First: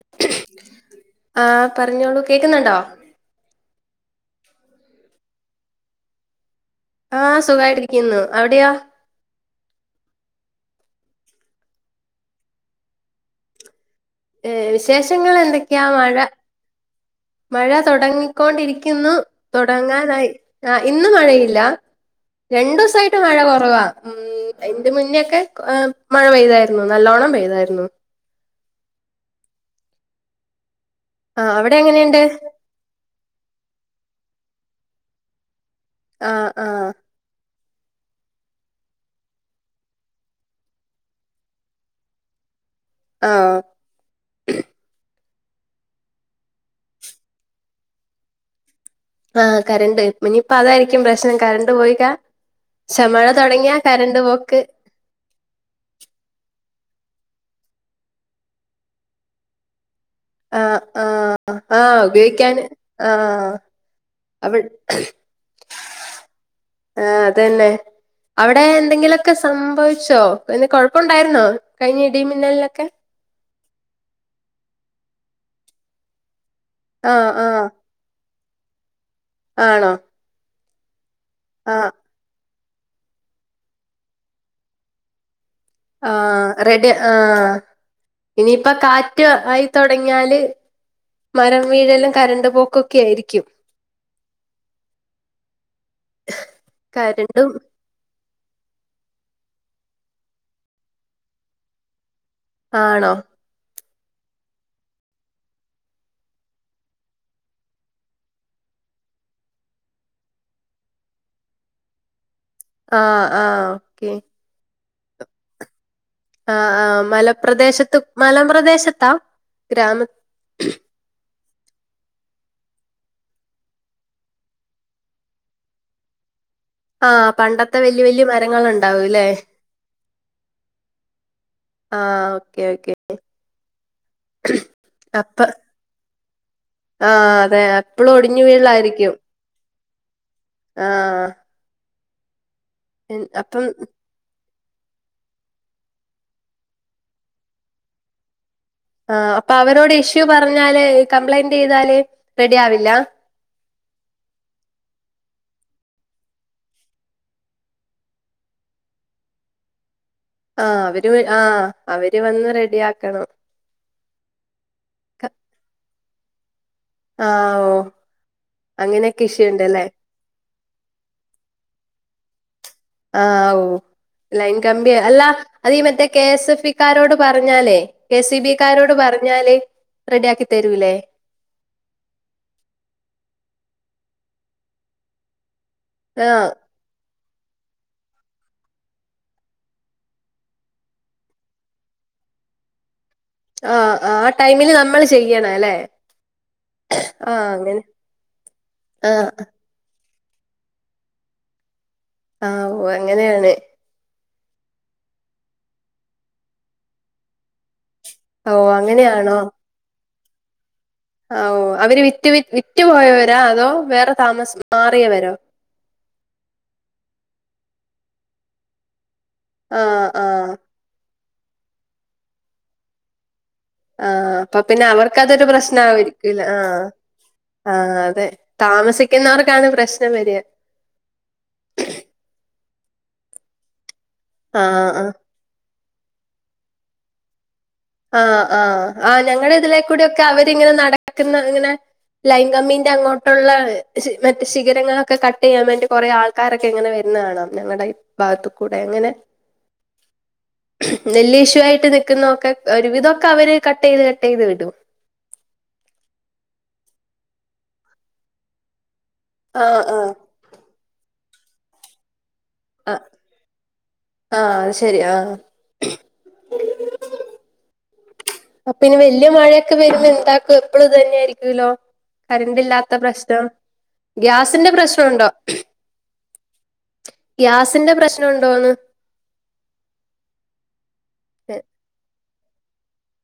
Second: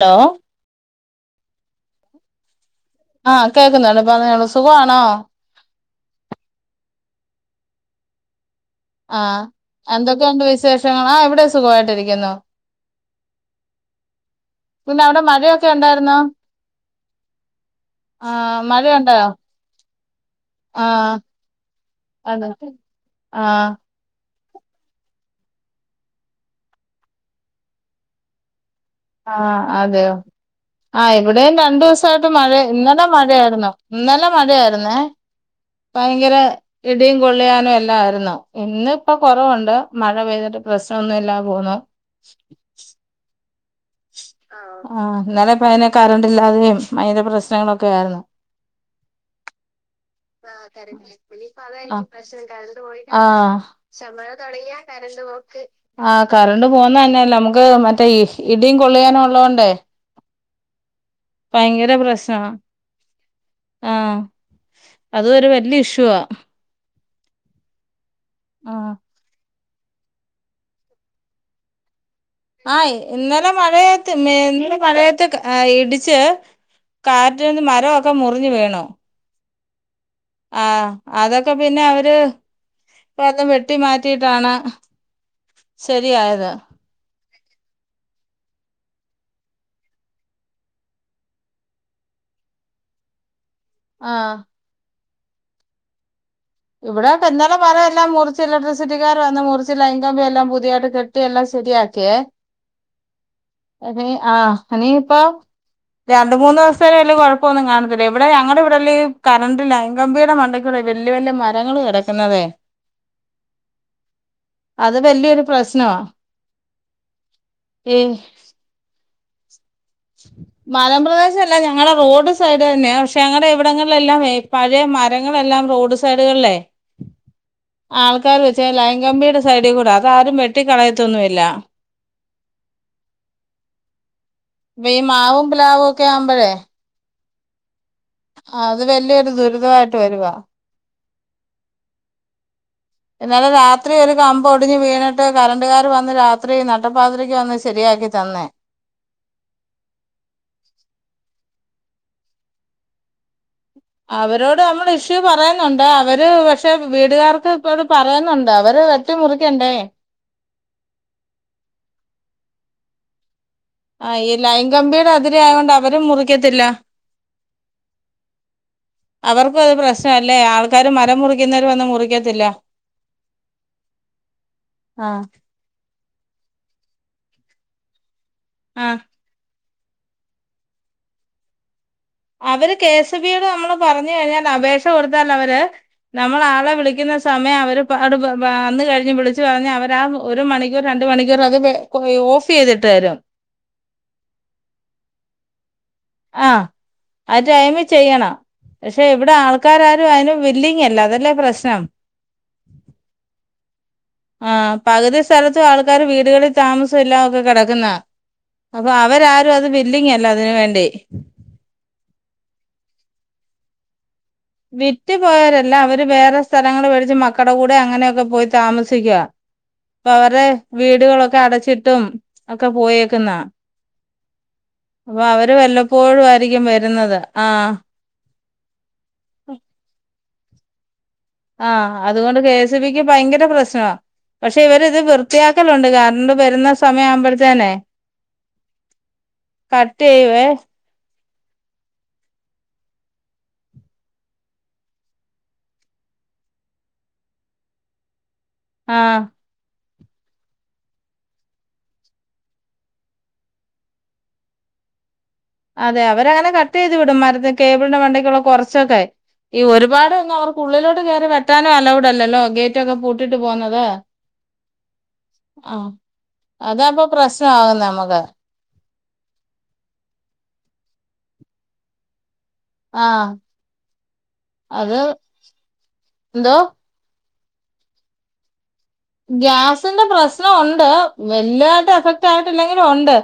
ഡാ ആഹ് പറഞ്ഞോളൂ കേക്കുന്നുണ്ടോ? ആഹ് കേൾക്കുന്നുണ്ട് പറഞ്ഞോളൂ സുഖവാണോ? ആഹ് സുഖായിട്ടരിക്കുന്നു എവിടെയൊ? ആഹ് എന്തൊക്കെയുണ്ട് വിശേഷങ്ങളാ ഇവിടെ സുഖവായിട്ടിരിക്കുന്നു. ഏഹ് പിന്നെ അവിടെ വിശേഷങ്ങൾ മഴയൊക്കെ എന്തൊക്കെയാ മഴ ഉണ്ടായിര്ന്നോ മഴ തൊടങ്ങിക്കൊണ്ടിരിക്കുന്നു. മഴയുണ്ടായോ തൊടങ്ങാനായി ആഹ് ഇന്ന് മഴയില്ല. അതെ രണ്ടുസായിട്ട് മഴ ആഹ് കൊറവാ. അ ഉം അയ്ന്റെ മുന്നെക്കെ ഏ മഴ പെയ്തായിരുന്നു നല്ലോണ്ണം പെയ്തായിരുന്നു. ആഹ് അതെയോ ആഹ് ഇവിടെം അവിടെ എങ്ങനെയുണ്ട് രണ്ടുസായിട്ട് മഴെ ഇന്നലെ മഴയായിരുന്നു ഇന്നലെ മഴയായിരുന്നേ ഭയങ്കര ആഹ് ആഹ് ഇടിം.. കൊള്ളിയാനു എല്ലാ ആയിരുന്നു ഇന്ന് പ്പോ കൊറവുണ്ട് മഴ പെയ്തിട്ട് പ്രശ്നൊന്നുല്ല പോന്നു. [inaudible] ആഹ് ആഹ് ആഹ് ഇന്നലെ പ്പ അയ്ന് കറണ്ട് ഇല്ലാതെയും അയ്ന്റെ പ്രശ്നങ്ങളൊക്കെ ആയിരുന്നു [inaudible] ആഹ് കരണ്ട് പ്പ ഇനിയിപ്പ അതായിരിക്കും പ്രശ്നം കരണ്ട് പോയിക്ക ക്ഷെ മഴ തൊടങ്ങിയാ കരണ്ട് പോക്ക്. കരണ്ട് പോക്ക് ആ കരണ്ട് പോന്നെത് തന്നെയല്ല നമുക്ക് മറ്റേ ഇഹ് ഇടിയും കൊള്ളിയാനു ഒള്ളോണ്ട്. ആഹ് ആഹ് ആഹ് ഉപയോയ്ക്കാന് ആഹ് ആഹ് അവി അത് ഒരുരു വല്യ ഇഷ്യൂവാ ആഹ് അതെന്നെ അവിടെ ആ എന്തെങ്കിലൊക്കെ സംഭവിച്ചോ പിന്നെ കൊഴപ്പൊണ്ടായിരുന്നോ? കഴിഞ്ഞ ഇടീം ആ മിന്നൽനൊക്കെ ഇന്നലെ മഴയത്ത് മെ ഇന്ന് മഴയത്തൊക്ക് ഏ ഇടിച്ച് ആഹ് കാറ്റിന്ന് ആഹ് മരവൊ ക്ക മുറിഞ്ഞ് വീണു. ആണോ ആഹ് അതൊക്കെ ആഹ് പിന്നവര് വന്ന് വെട്ടി മാറ്റിട്ടാണ്. ആഹ് റെഡി ആഹ് ഇനിയിപ്പൊ കാറ്റ് ആയി തൊടങ്ങിയാല്. മരം വീഴലും കരണ്ട് പോക്കൊക്കെ ആയിരിക്കും. ആഹ് ഇവടെക്കെ കരണ്ടും ഇന്നലെ മര എല്ലാം മുറി ചില ഇലക്ട്രിക് സിറ്റിക്കാർ വന്ന് മുറിച്ചിലൈങ്കമ്പി എല്ലാം പുതിയാതയിട്ട് കെട്ടി എല്ലാം ശരിയാക്കിയ. ആണോ? അ ആ നീ ഇപ്പൊ രണ്ട് മൂന്ന് ദിവസ വല്ലും കുഴപ്പമൊന്നും കാണത്തില്ല ഇവിടെ ഞടെ ഇവിടെല്ല കറണ്ട് ലൈൻ കമ്പിയുടെ മ വലയ വല് മരങ്ങള് കിടക്കുന്നതെ ആഹ് ആഹ് ഓക്കെ അത് വലിയൊരു പ്രശ്നമാണ് ആഹ് ആഹ് മലപ്രദേശത്ത് മലപ്രദേശത്താ ഗ്രാമ [unintelligible] മരംപ്രദേശ അല്ല ഞങ്ങളുടെ റോഡ് സൈഡ് തന്നെയ പക്ഷെ ഞങ്ങളുടെ ഇവിടങ്ങളിലെല്ലാം പഴയ മരങ്ങളെല്ലാം റോഡ് സൈഡുകളല്ലേ ആഹ് പണ്ടത്തെ വല്യ വല്യ ആൾക്കാര് വെച്ച മരങ്ങളുണ്ടാവൂല്ലേ ലൈൻങ്കമ്പിയുടെ സൈഡിൽ കൂടെ അത ആരും വെട്ടിക്കളയത്തൊന്നു ഇല്ല ആഹ ഓക്കെ ഓക്കെ ഈ മാവും പ്ലാവ ഒക്കെ ആവുമ്പോഴേ ആഹ അതെ അപ്പളും ഓടി ആ അത് വലിയൊരു ദുരിതമായിട്ട് വരുവാ ആഹ് ഇന്നലെ അപ്പം രാത്രി ഒരു ടിഞ്ഞ് വീണിട്ട് കറണ്ടുകാർ വന്ന് രാത്രി നട്ടപ്പാത്രക്ക് വന്ന് ശരിയാക്കി തന്നേ ആഹ് അപ്പൊ അവരോട് ഇഷ്യൂ പറഞ്ഞാല് കംപ്ലൈന്റ് ചെയ്താല് റെഡി ആവില്ല അവരോട് നമ്മള് ഇഷ്യൂ പറയുന്നുണ്ട് അവര് പക്ഷെ വീടുകാർക്ക് ഇപ്പോട് പറയുന്നുണ്ട് അവര് വെട്ടി മുറിക്കണ്ടേ ആഹ് അവര് ആഹ് അവര് വന്ന് റെഡി ആക്കണം ആഹ് ഈ ലൈൻ കമ്പിയുടെ അതിര ആയ കൊണ്ട് അവരും മുറിക്കത്തില്ല ആഹ് ഓ അങ്ങനെയൊക്കെ ഇഷ്യൂ യുണ്ടല്ലേ അല്ലേ ആൾക്കാര് മരം മുറിക്കുന്നവർ വന്ന മുറിക്കത്തില്ല ആഹ ഓ ലൈൻകമ്പി അല്ല ആഹ് അത മറ്റേ കെ എസ് എഫ് ഇക്കാരോട് പറഞ്ഞാലേ കെ സി ബിക്കാരോട് ആഹ് പറഞ്ഞ ഞാല് റെഡി ആക്കി തരൂല്ലേ അവര് കെ എസ് ബിയോട് നമ്മള് പറഞ്ഞു കഴിഞ്ഞാൽ അപേക്ഷ കൊടുത്താൽ അവര് ആ നമ്മള ആളെ വിളിക്കുന്ന സമയം അവര്ട് വന്ന കഴിഞ്ഞ് വിളിച്ച് പറഞ്ഞ് അവരാ ആ ഒരു മണിക്കൂർ രണ്ട മണിക്കൂർ അത് ഓഫ് ചെയ്തിട്ടരം ആഹ് ആഹ് ടൈമില് നമ്മൾ ചെയ്യണം അല്ലേ ആഹ് അ ടൈം ചെയ്യണം പക്ഷെ ആ ഇവിടെ ആൾ ആൾക്കാരാരും അതിനും വില്ലിങ്ങ അല്ല അതല്ലേ പ്രശ്നം ആഹ് ഓ അങ്ങനെയാണ് ആഹ് പകുതി സ്ഥലത്തും ആൾക്കാര് വീടുകളിൽ താമസം എല്ലാം ഒക്കെ കിടക്കുന്നാ ഓ അപ്പൊ അങ്ങനെയാണോ അവരാരും അത് വില്ലിങ്ങല്ലോ അതിന് വേണ്ടി ആഹ് അവര് വിറ്റ് വി വിറ്റ്പോയവരാ അതോ വേറെ താമസം വിറ്റ് പോയവരല്ല അവര് വേറെ സ്ഥലങ്ങള്ൾ മേടിച്ച് മക്കട കൂടെ അങ്ങനെയൊക്കെ പോയി താമസിക്കുക ആഹ് അപ്പ അവരുടെ ആഹ് വീടുകളൊക്കെ അടച്ചിട്ടും ഒക്കെ പോയേക്കുന്നാ ആഹ അപ്പൊ പിന്നെ അവർക്ക് അപ്പൊ അതൊരു അവര് പ്രശ്ന വല്ലപ്പോഴും ആരിക്കൂല്ല ആയിരിക്കും ആഹ വരുന്നത് ആഹ് ആഹ അതെ താമസിക്കുന്നവർക്കാണ് പ്രശ്നം വരിക ആഹ് അതുകൊണ്ട് കെ എസ്ി ബിക്ക് ഭയങ്കര പ്രശ്നമാണ് പക്ഷെ ആഹ് ഇവരി ഇത് ആഹ് വ ത്തിയാക്കലുണ്ട് കാരണംണ്ട് വരുന്ന സമയം ആവുമ്പോഴത്തേനെ ആഹ് ആഹ് ആ് ഞങ്ങള കട്ട് ഇതിലേക്കൂടി ഒക്കെ ചെയ്യുവേ അവരിങ്ങനെ നടക്കുന്ന ഇങ്ങനെ ലൈങ്കമ്മിന്റെ അങ്ങോട്ടുള്ള മറ്റ ശിഖരങ്ങളൊക്കെ കട്ട് ചെയ്യാൻ വേണ്ടി കുറെ ആൾ ആക്കാരൊക്കെ എങ്ങനെ വരുന്ന കാണാം ഞങ്ങളുടെ ഭാഗത്ത കൂടെ അങ്ങനെ ആഹ് നെല്ലിഷു ആയിട്ട് നിക്കുന്നൊക്കെ ഒരുവിധതൊക്കെ അവര് കട്ട് ചെയ്ത് കട്ട് ചെയ്ത് വിടും അതെ അവരങ്ങനെ കട്ടെയ്ത് വിടും മരത്തി കേബിളിന്റെ മണ്ടയ്ക്കുള്ള കൊറച്ചൊക്കേ ഈ ആഹ് ഒരുപാട്ന്നു അവർ ക്കുള്ളിലോട്ട് കേറി വെട്ടാനും അലൗഡ് അല്ലല്ലോ ഗേറ്റ് റ്റൊക്കെ ആഹ് പൂട്ടിട്ട് പോന്നത് ആഹ് അത് ശരി ആഹ് ആഹ് അതാപ്പൊ പ്രശ്നാകുന്ന നമ്മക്ക് അപ്പിനി വല്യ മഴയൊക്കെ വരുമ്പോ എന്താക്കും എപ്പളും ഇത് തന്നെയായിരിക്കൂലോ കരണ്ടില്ലാത്ത ആ പ്രശ്നം, ഗ്യാസിന്റെ അത് പ്രശ്നവുണ്ടോ എന്തോ ഗ്യാസിന്റെ പ്രശ്ന ഉണ്ടോന്ന് ഗ്യാസിന്റെ പ്രശ്ന ഉണ്ട്, വല്യതായിട്ട് എഫക്റ്റായിട്ടില്ലെങ്കിലും ഉണ്ട്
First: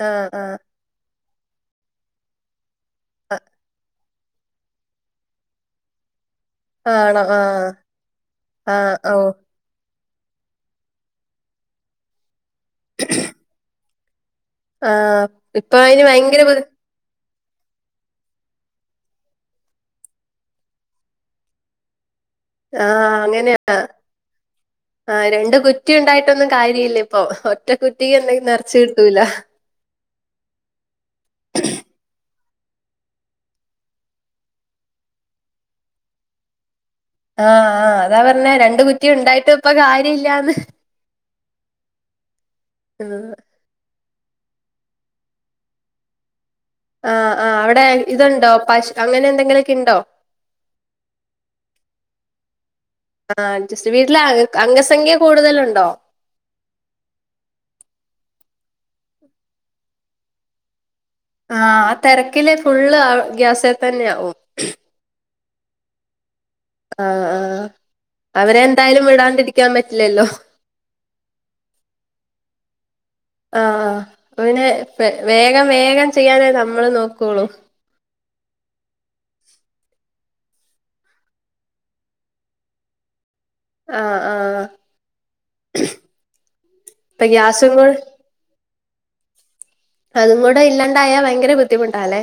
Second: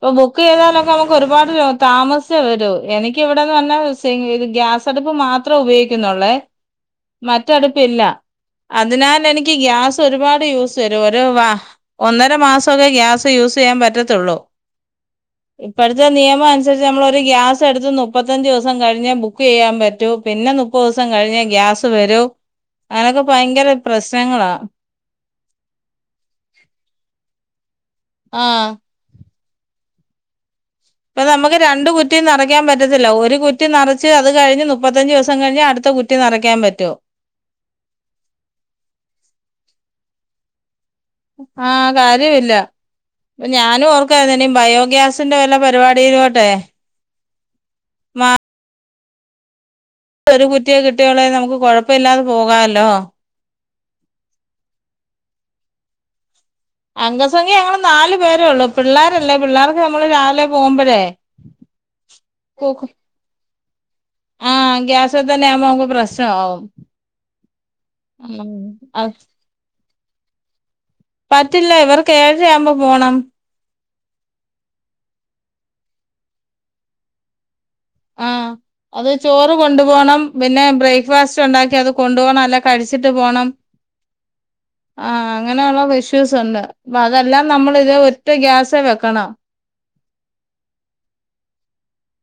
പ്പൊ ആഹ് ബുക്ക് ചെയ്താലൊക്കെ നമുക്ക് ഒരുപാട് താമസിച്ചേ വരൂ എനിക്ക് ആഹ് ഇവിടെന്ന് പർഞ്ഞാ- ചെങ്കില് ഗ്യാസടുപ്പ് മാത്രേ ഉപയോഗിക്കുന്നുള്ളേ ആണോ ആഹ് മറ്റടുപ്പില്ല ആഹ് ഓ അതിനാലെനിക്ക് ക്ക്‌ ഗ്യാസൊരുപാട് യൂസ് വരും. ഒര് മാ ഒന്നര മാസ് സൊക്കെ ഗ്യാസ് യൂസെയ്യാൻ പറ്റത്തുള്ളൂ. ആഹ് ഇപ്പൊ അയിന് ഇപ്പഴത്തെ ഭയങ്കര ബു നിയമമനുസ നമ്മളൊരു ഗ്യാസെടുത്ത് നുപ്പത്തഞ്ച് ദിവസം കഴിഞ്ഞെ ബുക്കെയ്യാൻ പറ്റൂ പിന്നെ നുപ്പദിവസം കഴിഞ്ഞേ ഗ്യാ സ് വരൂ, ആഹ് അങ്ങനൊക്കെ ഭയങ്കര പ്രശ്നങ്ങളാ ആ രണ്ട് കുറ്റി ഉണ്ടായിട്ടൊന്നും കാര്യല്ല ഇപ്പൊ ഒറ്റ കുറ്റിക്ക് ആ എന്തെങ്കിലും നെർച്ച് കിട്ടൂല പ്പ നമ്മക്ക് രണ്ട് കുറ്റിയും നെറ ക്കാൻ പറ്റത്തില്ല ഒരു കുറ്റി നറച്ച് അത് കഴിഞ്ഞ് മുപ്പത്തഞ്ച് ദിവസം കഴിഞ്ഞേ അടുത്ത കുറ്റി നിറയ്ക്കാൻ പറ്റു ആഹ് ആഹ് അതാ പർഞ്ഞേ രണ്ട് കുറ്റി ഉണ്ടായിട്ടു പ്പൊ കാര്യ ഇല്ലാന്ന് ആഹ് കാര്യവില്ല ഞാനും ഓർക്കുവായിരുന്നു ഇനി ബയോഗ്യാസിന്റെ വല്ല പരിപാടിയിലോട്ടെ ആഹ് ആഹ് അവിടെ ഇതുണ്ടോ പശ് അങ്ങനെ എന്തെങ്കിലൊക്കിണ്ടോ ഒരു കുറ്റിയെ കിട്ടിയോളെ നമുക്ക് കൊഴപ്പ ഇില്ലാതെ പോകാല്ലോ ആഹ് ജസ്റ്റ് വീട്ടിലെ അംഗസംഖ്യ കൂടുതല്ണ്ടോ അംഗസംഖ്യ ഞങ്ങള് നാലു പേരേ ഉള്ളു പിള്ളേരല്ലേ പിള്ളേർക്ക് നമ്മള് രാവിലെ പോകുമ്പഴേ ആഹ് ആ തിരക്കില് ഫുള്ള് ഗ്യാസേ തന്നെ ആവും ആഹ് ഗ്യാസേ തന്നെ ആവുമ്പോ നമുക്ക് പ്രശ്നാവും ആഹ് ആഹ് അവരെ എന്തായാലും വിടാണ്ടിരിക്കാൻ പറ്റില്ലല്ലോ പറ്റില്ല ഇവർക്കേഴരയാവുമ്പോ പോണം ആഹ് അപ്പോ പിന്നെ വേഗം വേഗം ചെയ്യാനേ നമ്മള് നോകൊള്ളു ആഹ് അത് ചോറ് കൊണ്ടുപോണം, പിന്നെ ബ്രേക്ക്ഫാസ്റ്റ് ഉണ്ടാക്കി അത് കൊണ്ടുപോണം അല്ല കഴിച്ചിട്ട് പോണം ആഹ് ആഹ് ആഹ് അങ്ങനൊള്ള വിഷ്യൂസ് ഉണ്ട്, പ്പ ഇപ്പൊ അതെല്ലാം ഗ്യാസും കൂടെ നമ്മള്തിനെ ട്ടു ഗ്യാസേ വെക്കണം അതും കൂടെ ഇല്ലാണ്ടായാ വയങ്കര ബുദ്ധിമുട്ടാല്ലേ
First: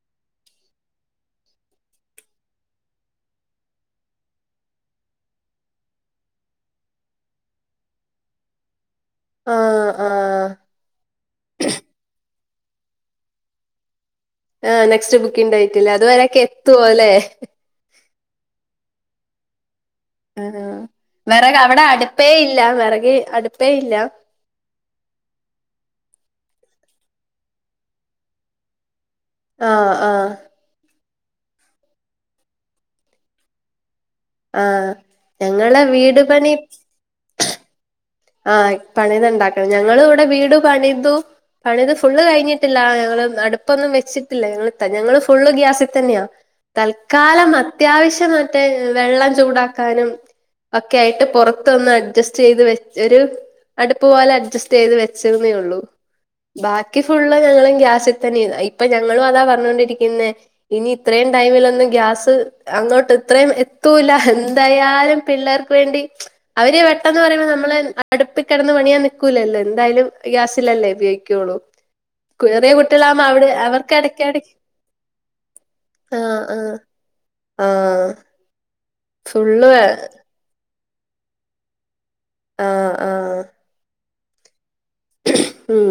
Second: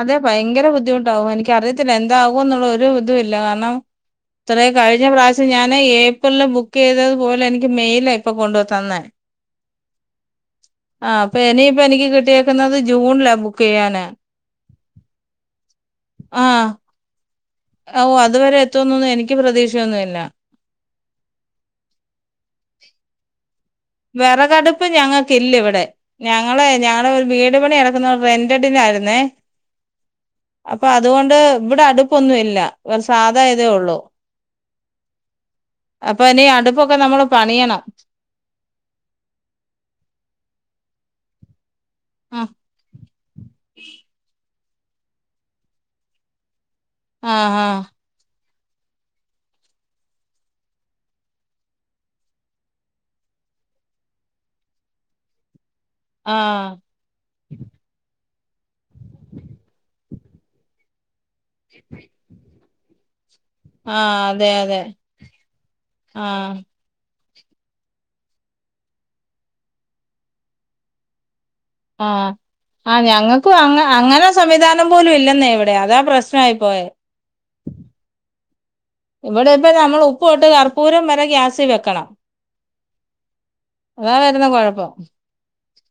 അതെ പയങ്കര ബുദ്ധിമുട്ടാവും. എനിക്കറിയത്തില്ല എന്താവുഎന്നുള്ള ഒരുതുല്ല കാരണം ത്രേ കഴിഞ്ഞ പ്രാവശ്യം ഞാന് ഏപ്രിൽല് ബുക്കെയ്തത് പോലെ എനിക്ക് മെയ്‌ല ഇപ്പൊ കൊണ്ടു തന്നെ ആഹ് ആഹ് ആജോലി അപ്പൊനി പ്പെനിക്ക് കിട്ടിയേക്കുന്നത് ജൂൺല ബുക്കെയ്യാന് ആ നെക്സ്റ്റ് ബുക്കിങ് ഡേറ്റല്ലേ.. അത് വരൊക്കെ എത്തുവോ ല്ലേ ഓഹ് അത് വരെ എത്ത്വൊന്നൊന്നും എനിക്ക് പ്രതീക്ഷയൊന്നുല്ല ഉം വെറകവിടെ അടുപ്പേ ഇല്ല വെറകി അടുപ്പേ ഇല്ല വെറകടുപ്പ് ഞങ്ങക്കില്ല ഇവിടെ ഞങ്ങള് ഞങ്ങള് ഒരു വീട് പണി എടക്കുന്ന റെന്റഡിനായിരുന്നേ ആഹ് ആഹ് അപ്പതുകൊണ്ട് ഇവിടെ അടുപ്പൊന്നും ഇല്ല സാധായ തേ ഉള്ളൂ ആഹ്, ഞങ്ങളെ വീട് പണി ഇപ്പ നമ്മള് പണിയണം. ആഹ് ഇപ്പ അങ്ങനെ ഇണ്ടാക്കണം. ഞങ്ങള് ഇവിടെ വീട് പണിതു പണിത് ഫുള്ള് ആഹ് കഴിഞ്ഞിട്ടില്ല ഞങ്ങള് അടുപ്പൊന്നും വെച്ചിട്ടില്ല. ഞങ്ങള് ഞങ്ങള് ഫുള്ള് ഗ്യാസിൽ തന്നെയാ തൽക്കാലം ആഹ് അത്യാവശ്യ യിട്ട് വെള്ളം ചൂടാക്കാനും ഒക്കെ ആയിട്ട് പൊറത്തൊന്ന് അഡ്ജസ്റ്റ് ചെയ്ത് വെ ച്ച് ഒരു അടുപ്പ് പോലെ അഡ്ജ്സ്റ്റ് ചെയ്ത് വെച്ചെന്നേ ഒള്ളൂ ബാ ആഹ് ബാക്കി ഫുള്ള് ഞങ്ങൾ ഗ്യാസിൽ തന്നെയാ ഇപ്പ ഞങ്ങളും അതാ പറഞ്ഞോണ്ടിരിക്ക്ന്നേ ഇനി ഇത്രയും ടൈമിൽ ഒന്ന് ഗ്യാസ് അങ്ങോട്ട് ഇത്രയും എ ത്തൂല ആഹ് അതെ അതെ എന്തായാലും പിള്ളേർക്ക് വേണ്ടി ആഹ് അവര് പെട്ടന്ന് പറയുമ്പ നമ്മള് അപ്പ അടുപ്പ് കെടന്ന് പണിയാൻ നിക്കൂലല്ലോ, എന്തായാലും ഗ്യാസിലല്ലേ ഉപയോഗിക്കുള്ളൂ. ആഹ്, ചെറിയ ആ കുട്ടികളാകുമ്പോ അവിടെ ഞങ്ങക്കു അങ്ങ അവർക്ക് അങ്ങനെ ഇടയ്ക്കിടക്ക് സംവിധാനം പോലും ഇല്ലെന്ന ഇവിടെ അതാ ആഹ് പ്രശ്നായി ആഹ് പോയെ. ആഹ് ഇവിടെ ഫുള്ള് ഇപ്പ നമ്മള് ഉപ്പ്തൊട്ട് കർപ്പൂരം വരെ ഗ്യാസി വെക്കണം. ആഹ്, ആഹ് അതാ വരുന്ന കൊഴപ്പം. ഉം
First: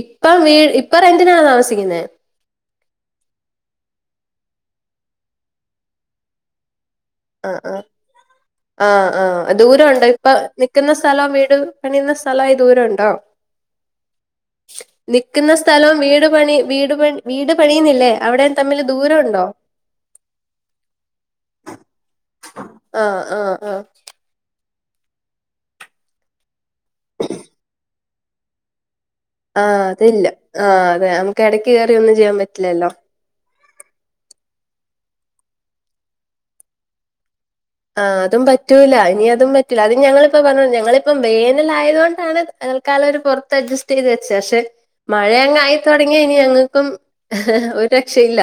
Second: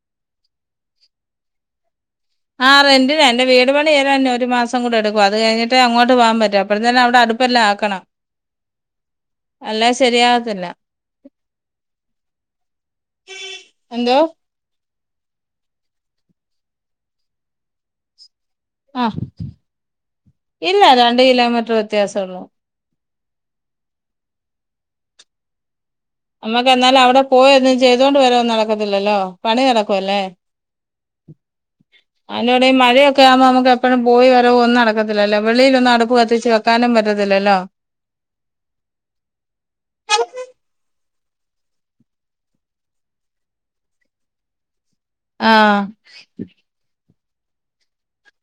ഇപ്പ വീ ഇപ്പൊ റെന്റിനാണോ താമസിക്കുന്നെ? ആ റെന്റിന്, എന്റെ വീട് പണി ഏതാഞ്ഞ് ഒരു മാസം കൂടെ എടുക്കും. അത് കഴിഞ്ഞട്ട് അങ്ങോട്ട് പോവാൻ പറ്റു, അപ്പഴത്തിന് അവിടെ അടു പ്പ് എല്ലാ ആഹ് ആഹ് ആക്കണം. ആഹ്, ആഹ് അല്ലേ ദൂരോണ്ടോ ഇപ്പൊ ശരിയാകത്തില്ല നിക്കുന്ന സ്ഥലം വീട് പണിയുന്ന സ്ഥല ആയി ദൂരോണ്ടോ? എന്തോ? നിക്ക്ന്ന സ്ഥലം വീട് പണി വീട് പണ് വീട് പണിയുന്നില്ലേ അവിടെ ആഹ്, ഇല്ല രണ്ട് കിലോമീറ്റർ വ്യത്യാസ ഒള്ളൂ. ആഹ്, ആഹ്, ആഹ്. നമ്മക്ക് എന്നാലു അവിടെ പോയി എന്തേം ചെയ്തുകൊണ്ട് വരവ് നടക്കത്തില്ലല്ലോ. പണി ആഹ്, നടക്കുമല്ലേ അതില്ല ആ അതെ നമുക്ക് എടക്ക് കേറി ഒന്നും ചെയ്യാൻ പറ്റില്ലല്ലോ. ഒക്കെ ആവുമ്പോ നമുക്ക് എപ്പഴും പോയി വരവും ഒന്നും നടക്കത്തില്ലല്ലോ, വെളിയിൽ ഒന്നും അടുപ്പ് കത്തിച്ച് വെക്കാനും പറ്റത്തില്ലല്ലോ. ആ അതും പറ്റൂല ഇനി അതും പറ്റൂല അത് ഞങ്ങളിപ്പ പറഞ്ഞ ഞങ്ങളിപ്പം വേനലായ തോണ്ടാണ് തൽക്കാലം ഒരു പൊറത്ത് അഡ്ജസ്റ്റ് ചെയ്ത് വെച്ചേ പക്ഷെ, മഴ ആ എങ്ങ ആയിതൊടങ്ങിയ ഇനി ഞങ്ങക്കും ഹ്, ഹ് ഒരു രക്ഷയില്ല.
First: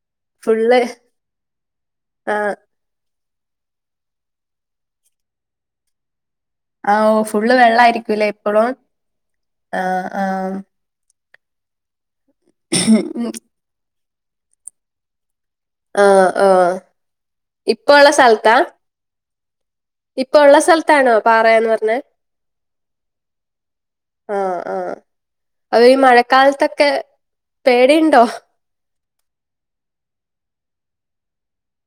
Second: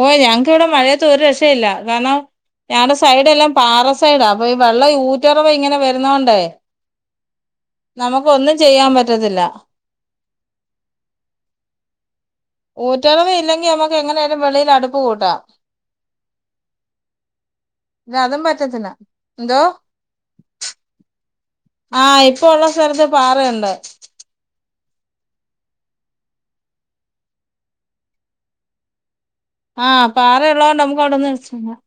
ഓഹ്, ഞങ്ങക്ക് ഇവിടെ ഫുള്ള് മഴയത്ത് ഒരു രക്ഷയില്ല കാരണം. ആഹ് ഞങ്ങളുടെ സൈഡ എല്ലാം പാറ സൈഡാ അപ്പൊ ഈ വെള്ളം ഊറ്ററവ ഇങ്ങനെ വരുന്നോണ്ടേ. ആ ഓഹ് ഫുള്ള് വെള്ളായിരിക്കൂലേ നമുക്ക് ഒന്നും എപ്പളും ചെയ്യാൻ പറ്റത്തില്ല ആഹ്, ആഹ്. ഊറ്ററവ ഇല്ലെങ്കിൽ നമുക്ക് എങ്ങനെയാലും വെളിയിൽ അടുപ്പ് കൂട്ടാം. ആഹ്, ആഹ് ഇപ്പ ഒള്ള ഇത് അതും സ്ഥലത്താ? പറ്റത്തില്ല എന്തോ ഇപ്പൊ ഉള്ള സ്ഥലത്താണോ പാറെ എന്ന് പർ ആ ഇപ്പൊ ഉള്ള സ്ഥലത്ത് പാറ ഉണ്ട്. ആഹ്, ആഹ് അത് ഈ മഴക്കാലത്തൊക്കെ പേടി ഇണ്ടോ? ആ പാറ ഇള്ളോണ്ട് നമുക്ക് അവിടെ [unintelligible]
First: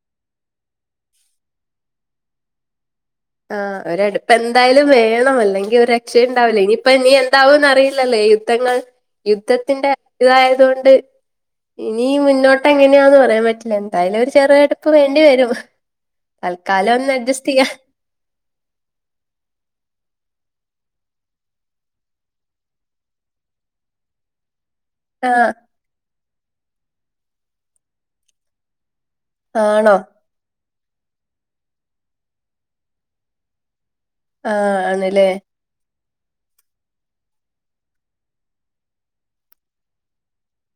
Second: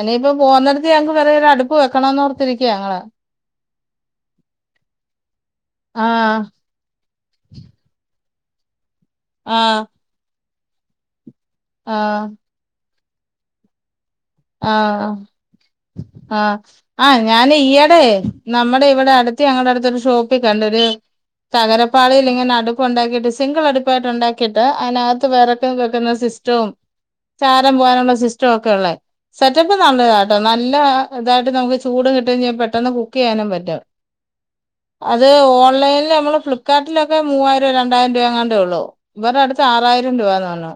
ഇനിയിപ്പൊ പോവന്നിടത്ത് ഞങ്ങക്ക് വേറെ ഒരു അടുപ്പ് വെക്കണംന്ന് ഓർത്തിരിക്കയാ ഞങ്ങള്. ആഹ്, ഒര് അടുപ്പ് എന്തായാലും വേണം. അല്ലെങ്കിൽ ഒരു രക്ഷയും ആഹ് ഇണ്ടാവില്ല ഇനി ഇപ്പ ഇനി എന്താവുന്ന് അറിയില്ലല്ലേ യുദ്ധങ്ങൾ, ആഹ് യുദ്ധത്തിന്റെ ഇത് ആയതോണ്ട് ഇനി ഈ ആഹ് മുന്നോട്ട് എങ്ങനെയാന്ന് പറയാൻ പറ്റില്ല. എന്തായാലും ഒരു ചെറിയ അടുപ്പ് ആഹ് വേണ്ടി വരും തൽക്കാലം ഒന്ന് അഡ്ജസ്റ്റ് ചെയ്യാൻ. എടെയ്. നമ്മടെ ഇവിടെ അടുത്ത് ഞങ്ങളുടെ അടുത്തൊരു ഷോപ് ക്കണ്ടോഒരു തകരപ്പാളയി ഇങ്ങന അടുപ് ഉണ്ടാക്കിട്ട് സിംഗിൾ അടുപ്പായിട്ട്ണ്ടാ ട്ട് അതിനകത്ത് ആഹ് വിറക് വെക്കുന്ന സിസ്റ്റവും ചാരം പോകാനുള്ള സിസ്റ്റവും ഒക്കെ ഉള്ളേ സെറ്റപ്പ് ആണോ നല്ലതാ കേട്ടോ നല്ല ഇതായിട്ട് നമുക്ക് ചൂട് കിട്ടുംചെയ്യും പെട്ടെന്ന് കുക്ക് ചെയ്യാനും പറ്റും. ആഹ് അത് ആണല്ലേ ഓൺലൈൻ നമ്മള് ഫ്ലിപ്കാർട്ടിലൊക്കെ മൂവായിരം രണ്ടായിരം രൂപ അങ്ങാണ്ടേ ഉള്ളൂ ഇവരെ ടുത്ത് ആറായിരം രൂപന്ന് പറഞ്ഞു.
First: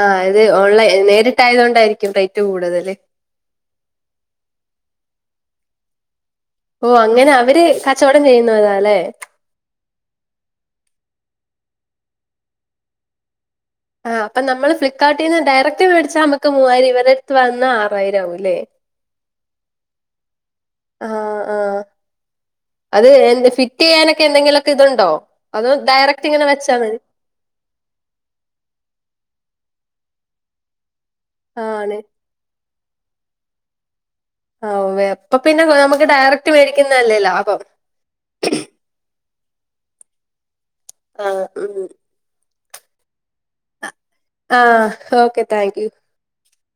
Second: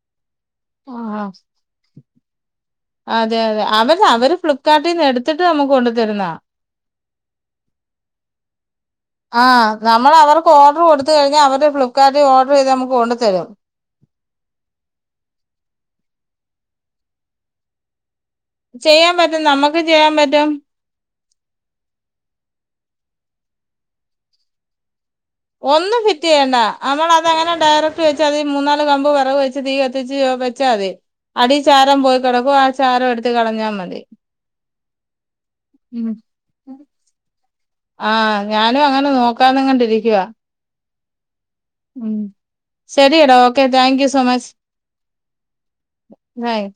ആഹ് അത് ഓൺ ലൈൻ നേരിട്ടായതത് കൊണ്ടായിരിക്കും റേറ്റ് കൂടുതല്. അതെ അതെ അവര് അവര് ഫ്ലിപ്കാർട്ടിൽ നിന്ന് എടുത്തിട്ട് നമ്മുക്ക് കൊണ്ടു തരുന്നതാ. ഓ അങ്ങനെ അവര് കച്ചവടം ചെയ്യുന്നതാല്ലേ ആഹ് നമ്മള അവർക്ക് ഓർഡർ കൊടുത്ത കഴിഞ്ഞാ അവര് ഫ്ളിപ്കാർട്ടിൽ ഓഡർ ചെയ്ത് നമുക്ക് കൊണ്ടു തരും ആഹ് അപ്പ നമ്മള് ഫ്ലിപ്കാർട്ടിൽ നിന്ന് ഡയറക്റ്റ് മേടിച്ചൽ നമ്മക്ക് മൂവായിരം ഇവരെടുത്ത് വന്നാൽ ആറായിരം ആവൂല്ലേ ചെയ്യാം പറ്റും നമ്മുക്ക് ചെയ്യാം പറ്റും ആഹ് ആഹ് അത് എ ഫിറ്റ് ചെയ്യാനൊക്കെ എന്തെങ്കിലൊക്കെ ഇതുണ്ടോ അതോ ഒന്നും ഫിറ്റ് ഡയറക്റ്റ് ഇങ്ങനെ ചെയ്യണ്ട വെച്ചാ മതി നമ്മളാ അങ്ങനെ ഡയറക്ട് വെച്ച് അതി മൂന്നാല് കമ്പ് വെറക് വെച്ച് തീ കത്തിച്ച് വെച്ചാ മതി അടി ആ ചാരം ആണ് പോയി കെടക്കും ആ ചാരം എടുത്ത് കളഞ്ഞാ മതി ആവേ അപ്പൊ പിന്നെ നമുക്ക് ഡയറക്റ്റ് മേടിക്കുന്നതല്ലേ ലാഭം ആ ഞാനും അങ്ങനെ നോക്കാനങ്ങണ്ടിരിക്കുവാ ആഹ് ഉം ഉം ശരിയെടാ okay thank you so much ah okay thank you hi